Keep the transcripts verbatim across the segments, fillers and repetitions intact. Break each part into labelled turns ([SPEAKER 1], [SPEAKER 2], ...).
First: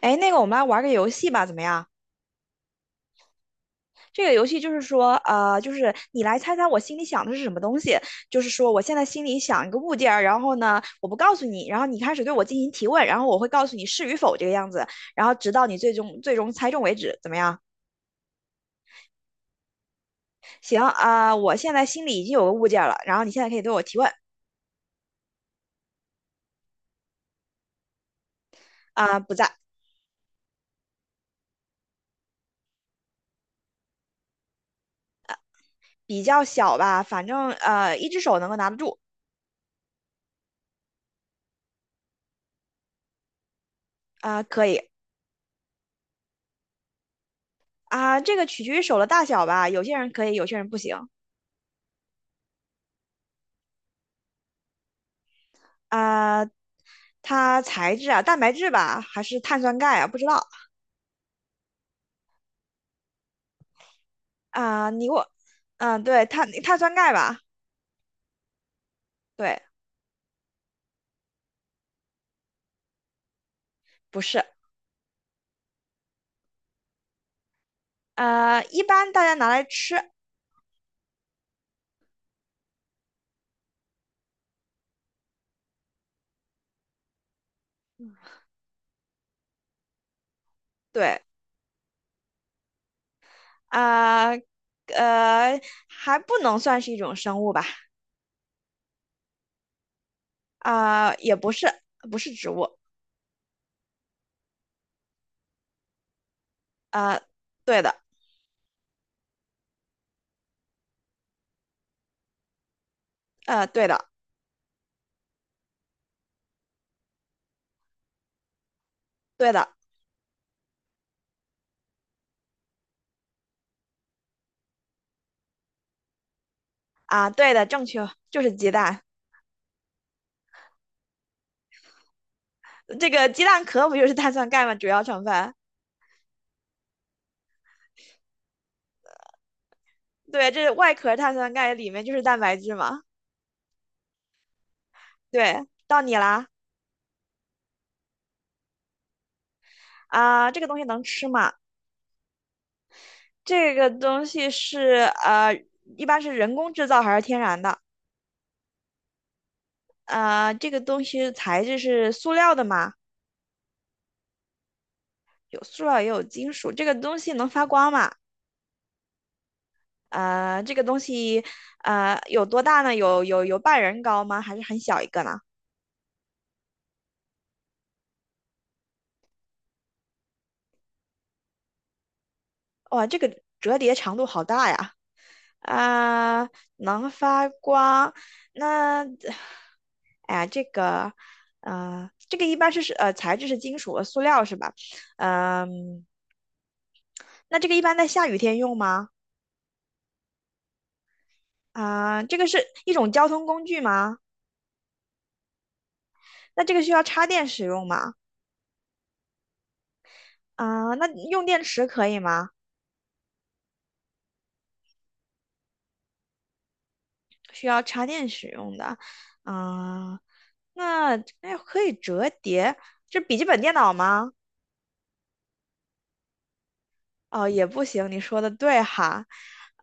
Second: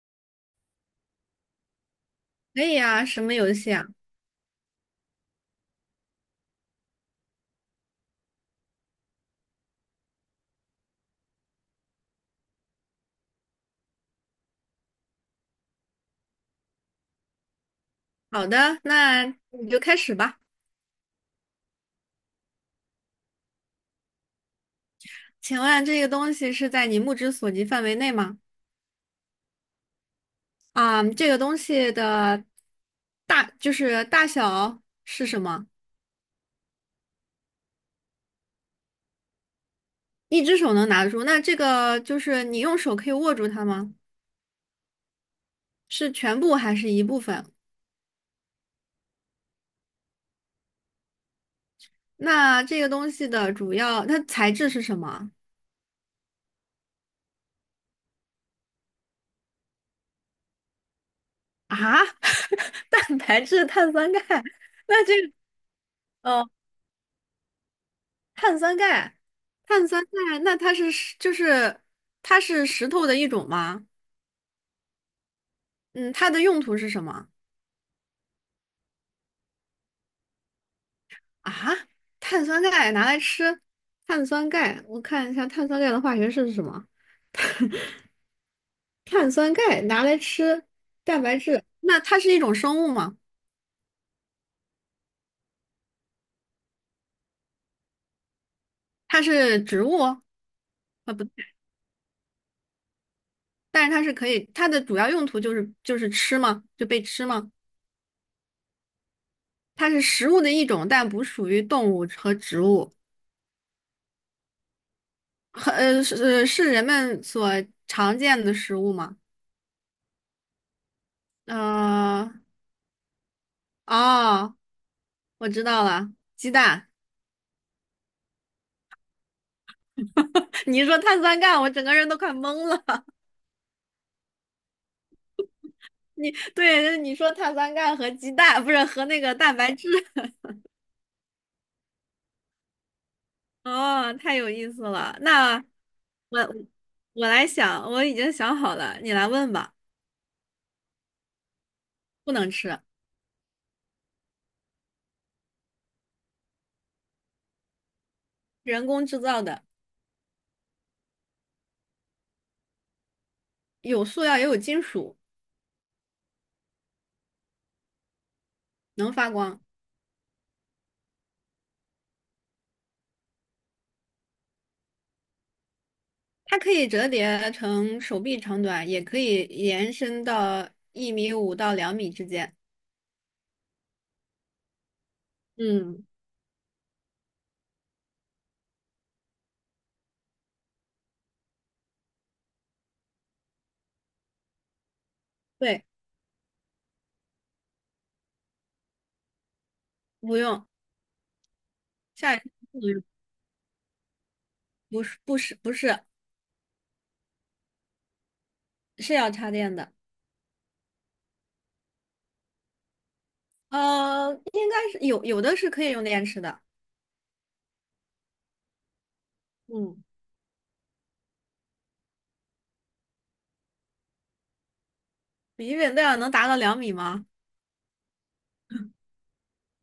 [SPEAKER 1] 哎，那个，我们来玩个游戏吧，怎么样？
[SPEAKER 2] 可以啊，什么游戏啊？
[SPEAKER 1] 这个游戏就是说，呃，就是你来猜猜我心里想的是什么东西。就是说，我现在心里想一个物件儿，然后呢，我不告诉你，然后你开始对我进行提问，然后我会告诉你是与否这个样子，然后直到你最终最终猜中为止，怎么样？
[SPEAKER 2] 好的，那你就开始吧。
[SPEAKER 1] 行啊，我现在心里已经有个物件儿了，然后你现在可以对我提问。
[SPEAKER 2] 请问这个东西是在你目之所及范围内吗？
[SPEAKER 1] 啊，不在。
[SPEAKER 2] 啊、这个东西的大就是大小是什么？
[SPEAKER 1] 比较小吧，反正呃，一只手能够拿得住。
[SPEAKER 2] 一只手能拿得住？那这个就是你用手可以握住它吗？
[SPEAKER 1] 啊，可以。
[SPEAKER 2] 是全部还是一部分？
[SPEAKER 1] 啊、这个取决于手的大小吧，有些人可以，有些人不行。
[SPEAKER 2] 那这个东西的主要它材质是什么
[SPEAKER 1] 啊、它材质啊，蛋白质吧，还是碳酸钙啊？不知道。
[SPEAKER 2] 啊？蛋白质、碳酸钙？
[SPEAKER 1] 啊、
[SPEAKER 2] 那
[SPEAKER 1] 你给
[SPEAKER 2] 这
[SPEAKER 1] 我。
[SPEAKER 2] 个。
[SPEAKER 1] 嗯、对，碳
[SPEAKER 2] 哦
[SPEAKER 1] 碳酸钙吧。
[SPEAKER 2] 碳酸钙，
[SPEAKER 1] 对，
[SPEAKER 2] 碳酸钙，那它是石就是它是石头的一种吗？
[SPEAKER 1] 不是。
[SPEAKER 2] 嗯，它的用途是什么
[SPEAKER 1] 呃，一般大家拿来吃。
[SPEAKER 2] 啊？碳酸钙拿来吃，碳酸钙，我看一下碳酸钙的化学式是什么？碳酸钙拿来吃
[SPEAKER 1] 对。
[SPEAKER 2] 蛋白质，那它是一种生物吗？
[SPEAKER 1] 啊、呃，还不能算是一种生物吧。
[SPEAKER 2] 它是植物哦？啊，
[SPEAKER 1] 啊、
[SPEAKER 2] 不对，
[SPEAKER 1] 也不是，不是植物。
[SPEAKER 2] 但是它是可以，它的主要用途就是就是吃吗？就被
[SPEAKER 1] 啊、
[SPEAKER 2] 吃吗？
[SPEAKER 1] 对的。
[SPEAKER 2] 它是食物的一种，但不属于动物和植物。
[SPEAKER 1] 呃，对的。
[SPEAKER 2] 很呃是呃是人们所常见的食物吗？
[SPEAKER 1] 对的。
[SPEAKER 2] 呃，哦，我知道了，鸡蛋。
[SPEAKER 1] 啊、对的，正确，就是鸡蛋。
[SPEAKER 2] 你一说碳酸钙，我整个人都快懵了。
[SPEAKER 1] 这个鸡蛋壳不就是碳酸钙吗？主要成分。
[SPEAKER 2] 你对，你说碳酸钙和鸡蛋，不是和那个蛋白质。
[SPEAKER 1] 对，这是外壳碳酸钙，里面就是蛋白质嘛。
[SPEAKER 2] 哦，太有意思了。那
[SPEAKER 1] 对，到你
[SPEAKER 2] 我
[SPEAKER 1] 啦。
[SPEAKER 2] 我来想，我已经想好了，你来问吧。
[SPEAKER 1] 啊、这个东西能吃吗？
[SPEAKER 2] 不能吃，
[SPEAKER 1] 这个东西是呃，一般是人工制造还是天然的？
[SPEAKER 2] 人工制造的，
[SPEAKER 1] 呃，这个东西材质是塑料的吗？
[SPEAKER 2] 有塑料也有金属，
[SPEAKER 1] 有塑料也有金属。这个东西能发光吗？
[SPEAKER 2] 能发光。
[SPEAKER 1] 呃，这个东西呃有多大呢？有有有半人高吗？还是很小一个呢？
[SPEAKER 2] 它可以折叠成手臂长短，也可以延伸到一米五到两米之间。
[SPEAKER 1] 哇，这个折叠长度好大呀！
[SPEAKER 2] 嗯，
[SPEAKER 1] 啊，能发光。那，哎呀，这个，呃，这个一般是是呃材质是金属和塑料是吧？
[SPEAKER 2] 对，
[SPEAKER 1] 嗯、那这个一般在下雨天用吗？
[SPEAKER 2] 不用，
[SPEAKER 1] 啊、
[SPEAKER 2] 下
[SPEAKER 1] 这
[SPEAKER 2] 一
[SPEAKER 1] 个是
[SPEAKER 2] 不能
[SPEAKER 1] 一
[SPEAKER 2] 用，
[SPEAKER 1] 种交通工具吗？
[SPEAKER 2] 不是不是不是
[SPEAKER 1] 那这个需要插电使用吗？
[SPEAKER 2] 是要插电的，
[SPEAKER 1] 啊、那用电池可以吗？
[SPEAKER 2] 呃，应该是有有的是可以用电池的，
[SPEAKER 1] 需要插电使用的。
[SPEAKER 2] 嗯
[SPEAKER 1] 嗯、那哎可以折叠，这笔记本电脑吗？
[SPEAKER 2] 笔记本电脑能达到两米吗？
[SPEAKER 1] 哦，也不行，你说的对哈。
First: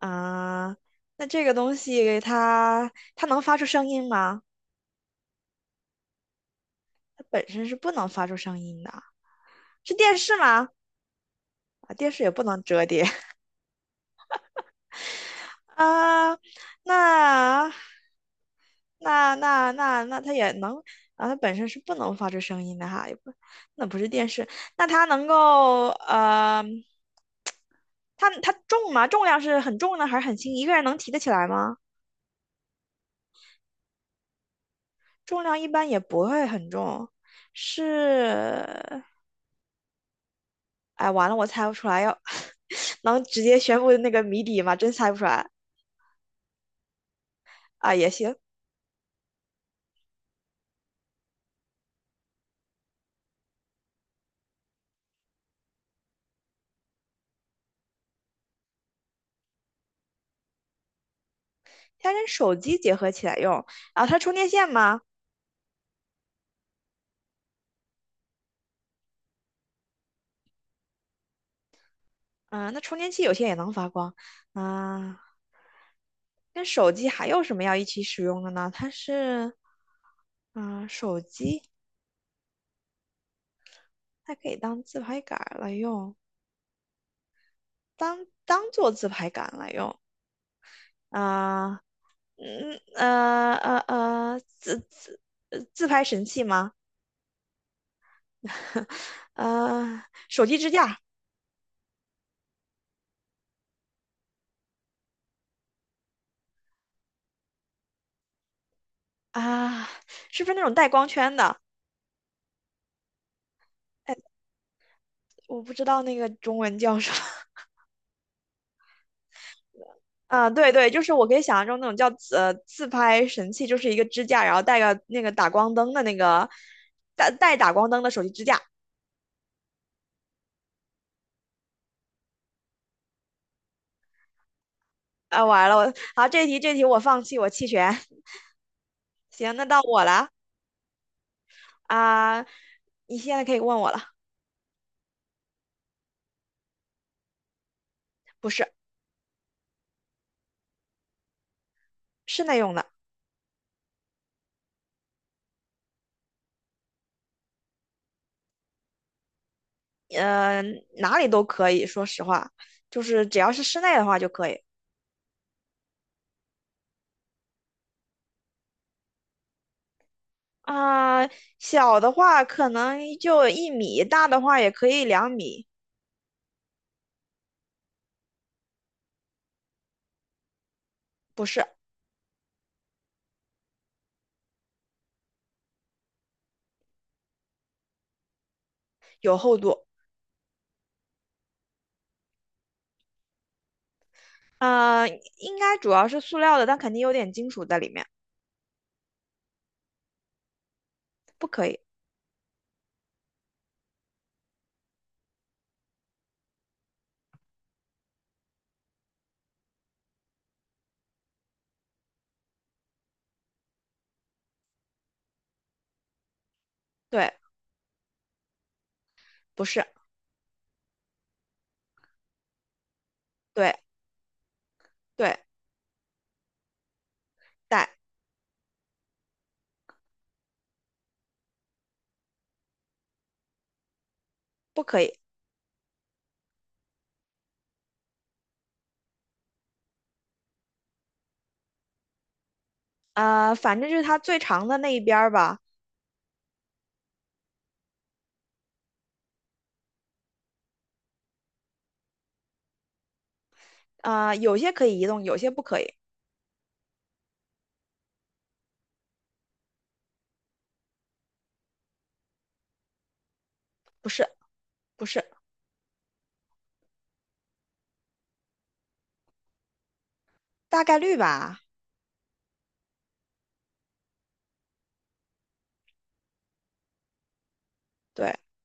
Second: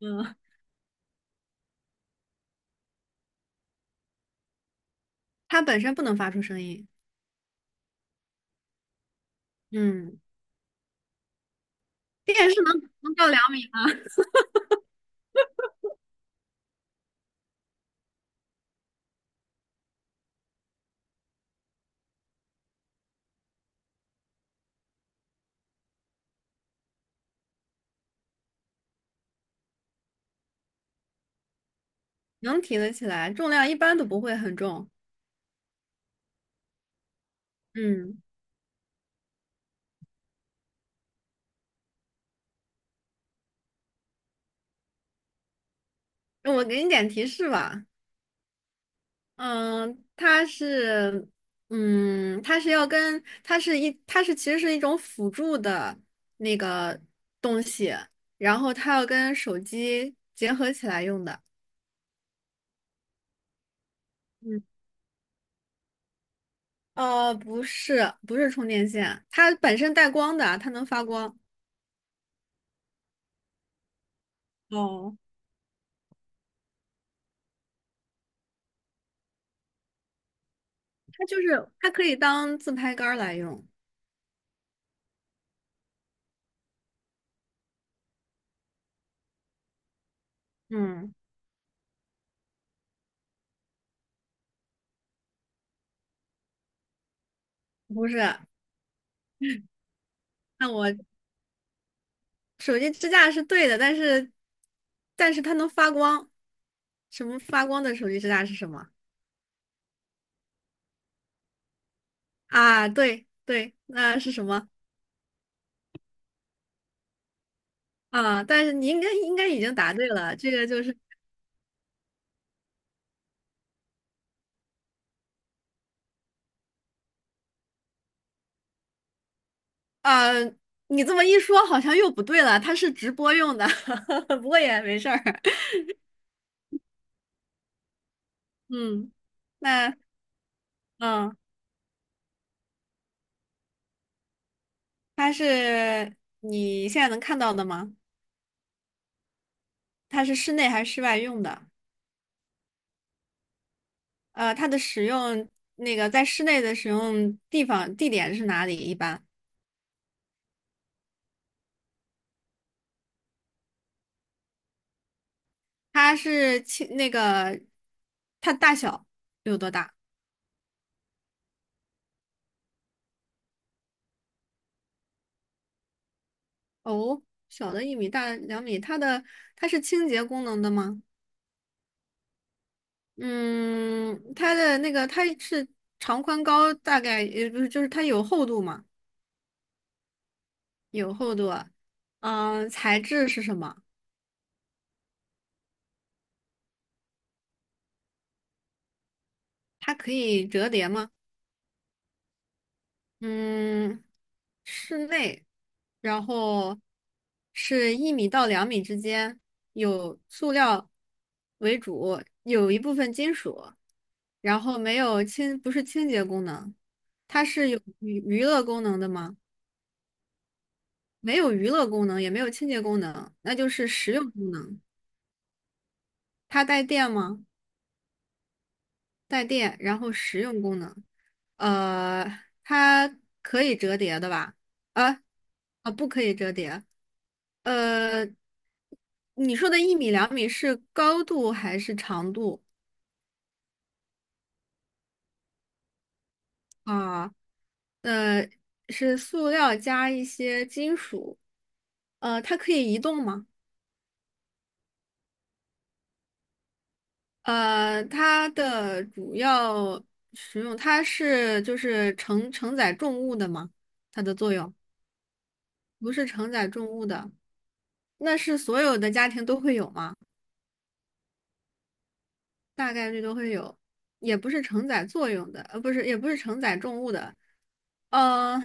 [SPEAKER 2] 嗯，
[SPEAKER 1] 那这个东西它它能发出声音吗？
[SPEAKER 2] 它本身不能发出声音，
[SPEAKER 1] 它本身是不能发出声音的。是电
[SPEAKER 2] 嗯，
[SPEAKER 1] 视吗？啊，电视也不
[SPEAKER 2] 电视
[SPEAKER 1] 能
[SPEAKER 2] 能
[SPEAKER 1] 折叠。
[SPEAKER 2] 能到两米吗？
[SPEAKER 1] 啊、那那那那那它也能啊，它本身是不能发出声音的哈，也不。那不是电视。那它能够呃，它它重吗？重量是很重呢，还是很轻？一个人能提得起来吗？
[SPEAKER 2] 能提得起来，重量一般都不会很重，
[SPEAKER 1] 重量一般也不会很重。
[SPEAKER 2] 嗯，
[SPEAKER 1] 是。哎，完了，我猜不出来，要 能直接宣布那个谜底吗？真猜不出来。
[SPEAKER 2] 那我给你点提示吧，
[SPEAKER 1] 啊，也行。
[SPEAKER 2] 嗯，它是，嗯，它是要跟，它是一，它是其实是一种辅助的那个东西，然后它要跟手机结合起来用的。
[SPEAKER 1] 它跟手机结合起来用。啊，后它充电
[SPEAKER 2] 嗯，
[SPEAKER 1] 线吗？
[SPEAKER 2] 呃，不是，不是充电线，它本身带光的，它能发光。
[SPEAKER 1] 嗯、那充电器有些也能发光。
[SPEAKER 2] 哦，
[SPEAKER 1] 啊、跟手机还有什么要一起使用的呢？它是，嗯、手
[SPEAKER 2] 它就
[SPEAKER 1] 机
[SPEAKER 2] 是它可以当自拍杆儿来用。
[SPEAKER 1] 它可以当自拍杆儿来用，当当做自拍杆来用。
[SPEAKER 2] 嗯，
[SPEAKER 1] 啊、嗯呃呃呃，自自呃自拍神器吗？
[SPEAKER 2] 不是，
[SPEAKER 1] 呃，手机
[SPEAKER 2] 那
[SPEAKER 1] 支
[SPEAKER 2] 我
[SPEAKER 1] 架。
[SPEAKER 2] 手机支架是对的，但是，但是它能发光。什么发光的手机支架是什么？
[SPEAKER 1] 啊、是不是那种带光圈的？
[SPEAKER 2] 啊，对对，那是什么
[SPEAKER 1] 我不知道那个中文叫什么。
[SPEAKER 2] 啊？但是你应该应该已经答对了，
[SPEAKER 1] 啊、
[SPEAKER 2] 这个
[SPEAKER 1] 对
[SPEAKER 2] 就
[SPEAKER 1] 对，
[SPEAKER 2] 是
[SPEAKER 1] 就是我可以想象中那种叫自呃自拍神器，就是一个支架，然后带个那个打光灯的那个带带打光灯的手机支架。
[SPEAKER 2] 啊，你这么一说好像又不对了，它是直播用的，不过也没事儿。
[SPEAKER 1] 啊，完 了，我好，这题这题我放弃，我弃权。
[SPEAKER 2] 嗯，
[SPEAKER 1] 行，那到
[SPEAKER 2] 那
[SPEAKER 1] 我了。
[SPEAKER 2] 嗯，
[SPEAKER 1] 啊、你现在可以问我了。
[SPEAKER 2] 它是你现在能看到的吗？
[SPEAKER 1] 不是。
[SPEAKER 2] 它是室内还是室外用的？
[SPEAKER 1] 室内用的。
[SPEAKER 2] 呃，它的使用那个在室内的使用地方地点是哪里？一般
[SPEAKER 1] 呃，哪里都可以，说实话，就是只要是室内的话就可以。
[SPEAKER 2] 它是轻那个它大小有多大？
[SPEAKER 1] 啊、小的话可能就一米，大的话也可以两米。
[SPEAKER 2] 哦，小的一米，大的两米，它的它是清洁功能的吗？
[SPEAKER 1] 不是。
[SPEAKER 2] 嗯，它的那个它是长宽高大概也不是，就是它有厚度吗？
[SPEAKER 1] 有厚度。
[SPEAKER 2] 有厚度啊。嗯，材质是什么？
[SPEAKER 1] 啊、应该主要是塑料的，但肯定有点金属在里面。
[SPEAKER 2] 它可以折叠吗？
[SPEAKER 1] 不可以。
[SPEAKER 2] 嗯，室内，然后是一米到两米之间，有塑料为主，有一部分金属。然后没有清，不是清洁功能，
[SPEAKER 1] 对。
[SPEAKER 2] 它是有娱娱乐功能的吗？
[SPEAKER 1] 不是。
[SPEAKER 2] 没有娱乐功能，也没有清洁功能，那就
[SPEAKER 1] 对
[SPEAKER 2] 是实用功能。
[SPEAKER 1] 对。
[SPEAKER 2] 它带电吗？
[SPEAKER 1] 带。
[SPEAKER 2] 带电，然后实用功能，呃，它可以折叠的吧？
[SPEAKER 1] 不可以。
[SPEAKER 2] 啊啊，不可以折叠。呃，你说的一米两米是高度还是长度
[SPEAKER 1] 呃，反正就是它最长的那一边儿吧。
[SPEAKER 2] 啊？呃，是塑料加一些金属，呃，它可以移动吗？
[SPEAKER 1] 啊、有些可以移动，有些不可以。
[SPEAKER 2] 呃，它的主要使用，它是就是承承载重物的吗？
[SPEAKER 1] 不
[SPEAKER 2] 它
[SPEAKER 1] 是。
[SPEAKER 2] 的作用
[SPEAKER 1] 不是。
[SPEAKER 2] 不是承载重物的，那是所有的家庭都会有吗？
[SPEAKER 1] 大概率吧。
[SPEAKER 2] 大概率都会有，也不是承载作用的，呃，不是，也不是承载重物的，
[SPEAKER 1] 对。
[SPEAKER 2] 呃，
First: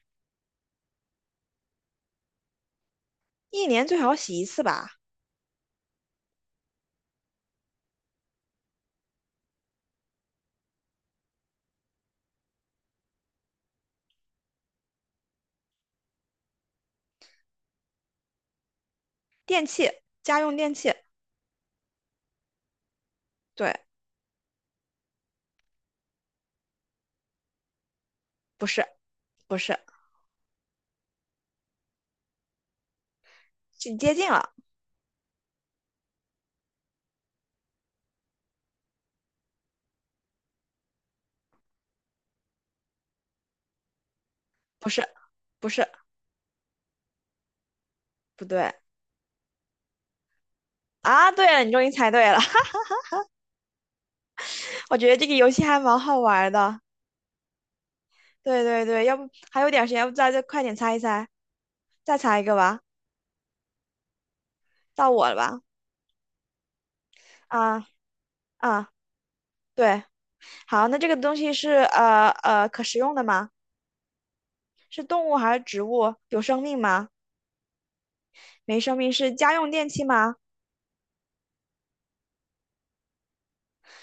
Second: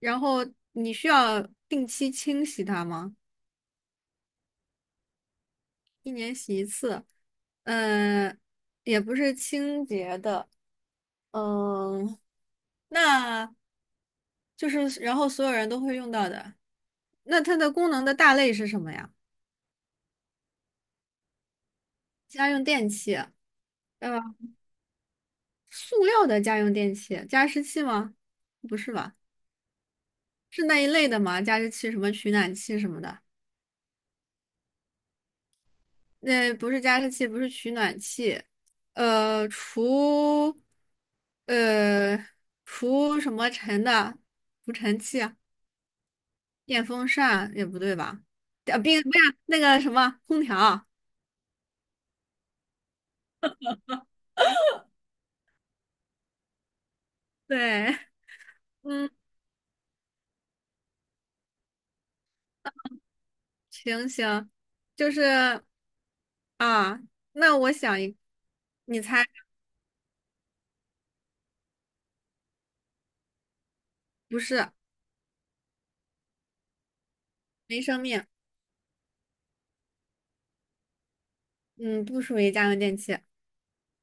[SPEAKER 2] 然后你需要定期清洗它吗？
[SPEAKER 1] 一年最好洗一次吧。
[SPEAKER 2] 一年洗一次，嗯，也不是清洁的，嗯，那就是然后所有人都会用到的。那它的功能的大类是什么呀？
[SPEAKER 1] 电器，家用电器。
[SPEAKER 2] 家用电器，
[SPEAKER 1] 对。
[SPEAKER 2] 呃，塑料的家用电器，加湿器吗？
[SPEAKER 1] 不
[SPEAKER 2] 不
[SPEAKER 1] 是。
[SPEAKER 2] 是吧？
[SPEAKER 1] 不是。
[SPEAKER 2] 是那一类的吗？加湿器、什么取暖器什么的？
[SPEAKER 1] 是接近了。
[SPEAKER 2] 那不是加湿器，不是取暖器，呃，除呃除什么尘的除
[SPEAKER 1] 不
[SPEAKER 2] 尘
[SPEAKER 1] 是。
[SPEAKER 2] 器。
[SPEAKER 1] 不是。
[SPEAKER 2] 电风扇也不对吧？
[SPEAKER 1] 不对。
[SPEAKER 2] 啊，冰不是那个什么空调，
[SPEAKER 1] 啊！对了，你终于猜对了。我觉得这个游戏还蛮好玩的。
[SPEAKER 2] 对，
[SPEAKER 1] 对对对，
[SPEAKER 2] 嗯，
[SPEAKER 1] 要不还有点时间，要不再再快点猜一猜，再猜一个吧。
[SPEAKER 2] 行行，
[SPEAKER 1] 到
[SPEAKER 2] 就
[SPEAKER 1] 我了吧？
[SPEAKER 2] 是啊，那我
[SPEAKER 1] 啊
[SPEAKER 2] 想一，
[SPEAKER 1] 啊，
[SPEAKER 2] 你猜
[SPEAKER 1] 对。好，那这个东西是呃呃可食用的吗？
[SPEAKER 2] 不是
[SPEAKER 1] 是动物还是植物？有生命吗？
[SPEAKER 2] 没生命，
[SPEAKER 1] 没生命，是家用电器吗？
[SPEAKER 2] 嗯，不属于家用电器，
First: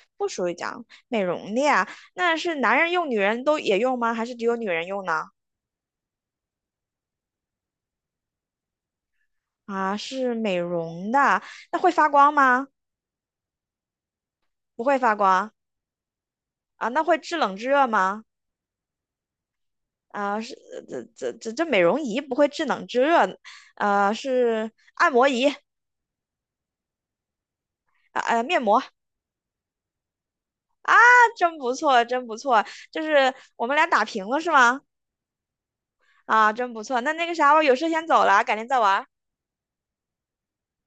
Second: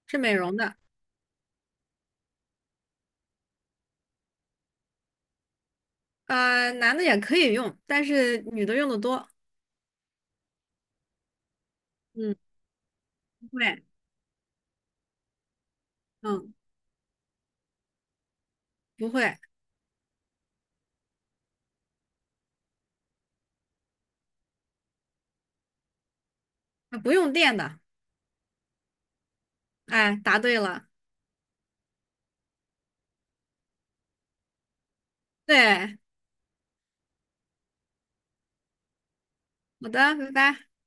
[SPEAKER 2] 是
[SPEAKER 1] 不
[SPEAKER 2] 美
[SPEAKER 1] 属于
[SPEAKER 2] 容的，
[SPEAKER 1] 讲美容的呀。那是男人用，女人都也用吗？还是只有女人用呢？
[SPEAKER 2] 呃，男的也可以用，但是女的用的多，
[SPEAKER 1] 啊，是美容的。那会发光
[SPEAKER 2] 嗯，
[SPEAKER 1] 吗？
[SPEAKER 2] 不会，
[SPEAKER 1] 不会发光。
[SPEAKER 2] 嗯，
[SPEAKER 1] 啊，那会制冷制热吗？
[SPEAKER 2] 不会，
[SPEAKER 1] 啊，是这这这这美容仪不会制冷制热。呃，是按摩仪。啊
[SPEAKER 2] 啊不用电的，
[SPEAKER 1] 呃，面膜。啊，
[SPEAKER 2] 哎，答对了，
[SPEAKER 1] 真不错，真不错。就是我们俩打平了是吗？
[SPEAKER 2] 对，
[SPEAKER 1] 啊，真不错。那那个啥，我有事先走了，改天再玩。
[SPEAKER 2] 好的，拜拜。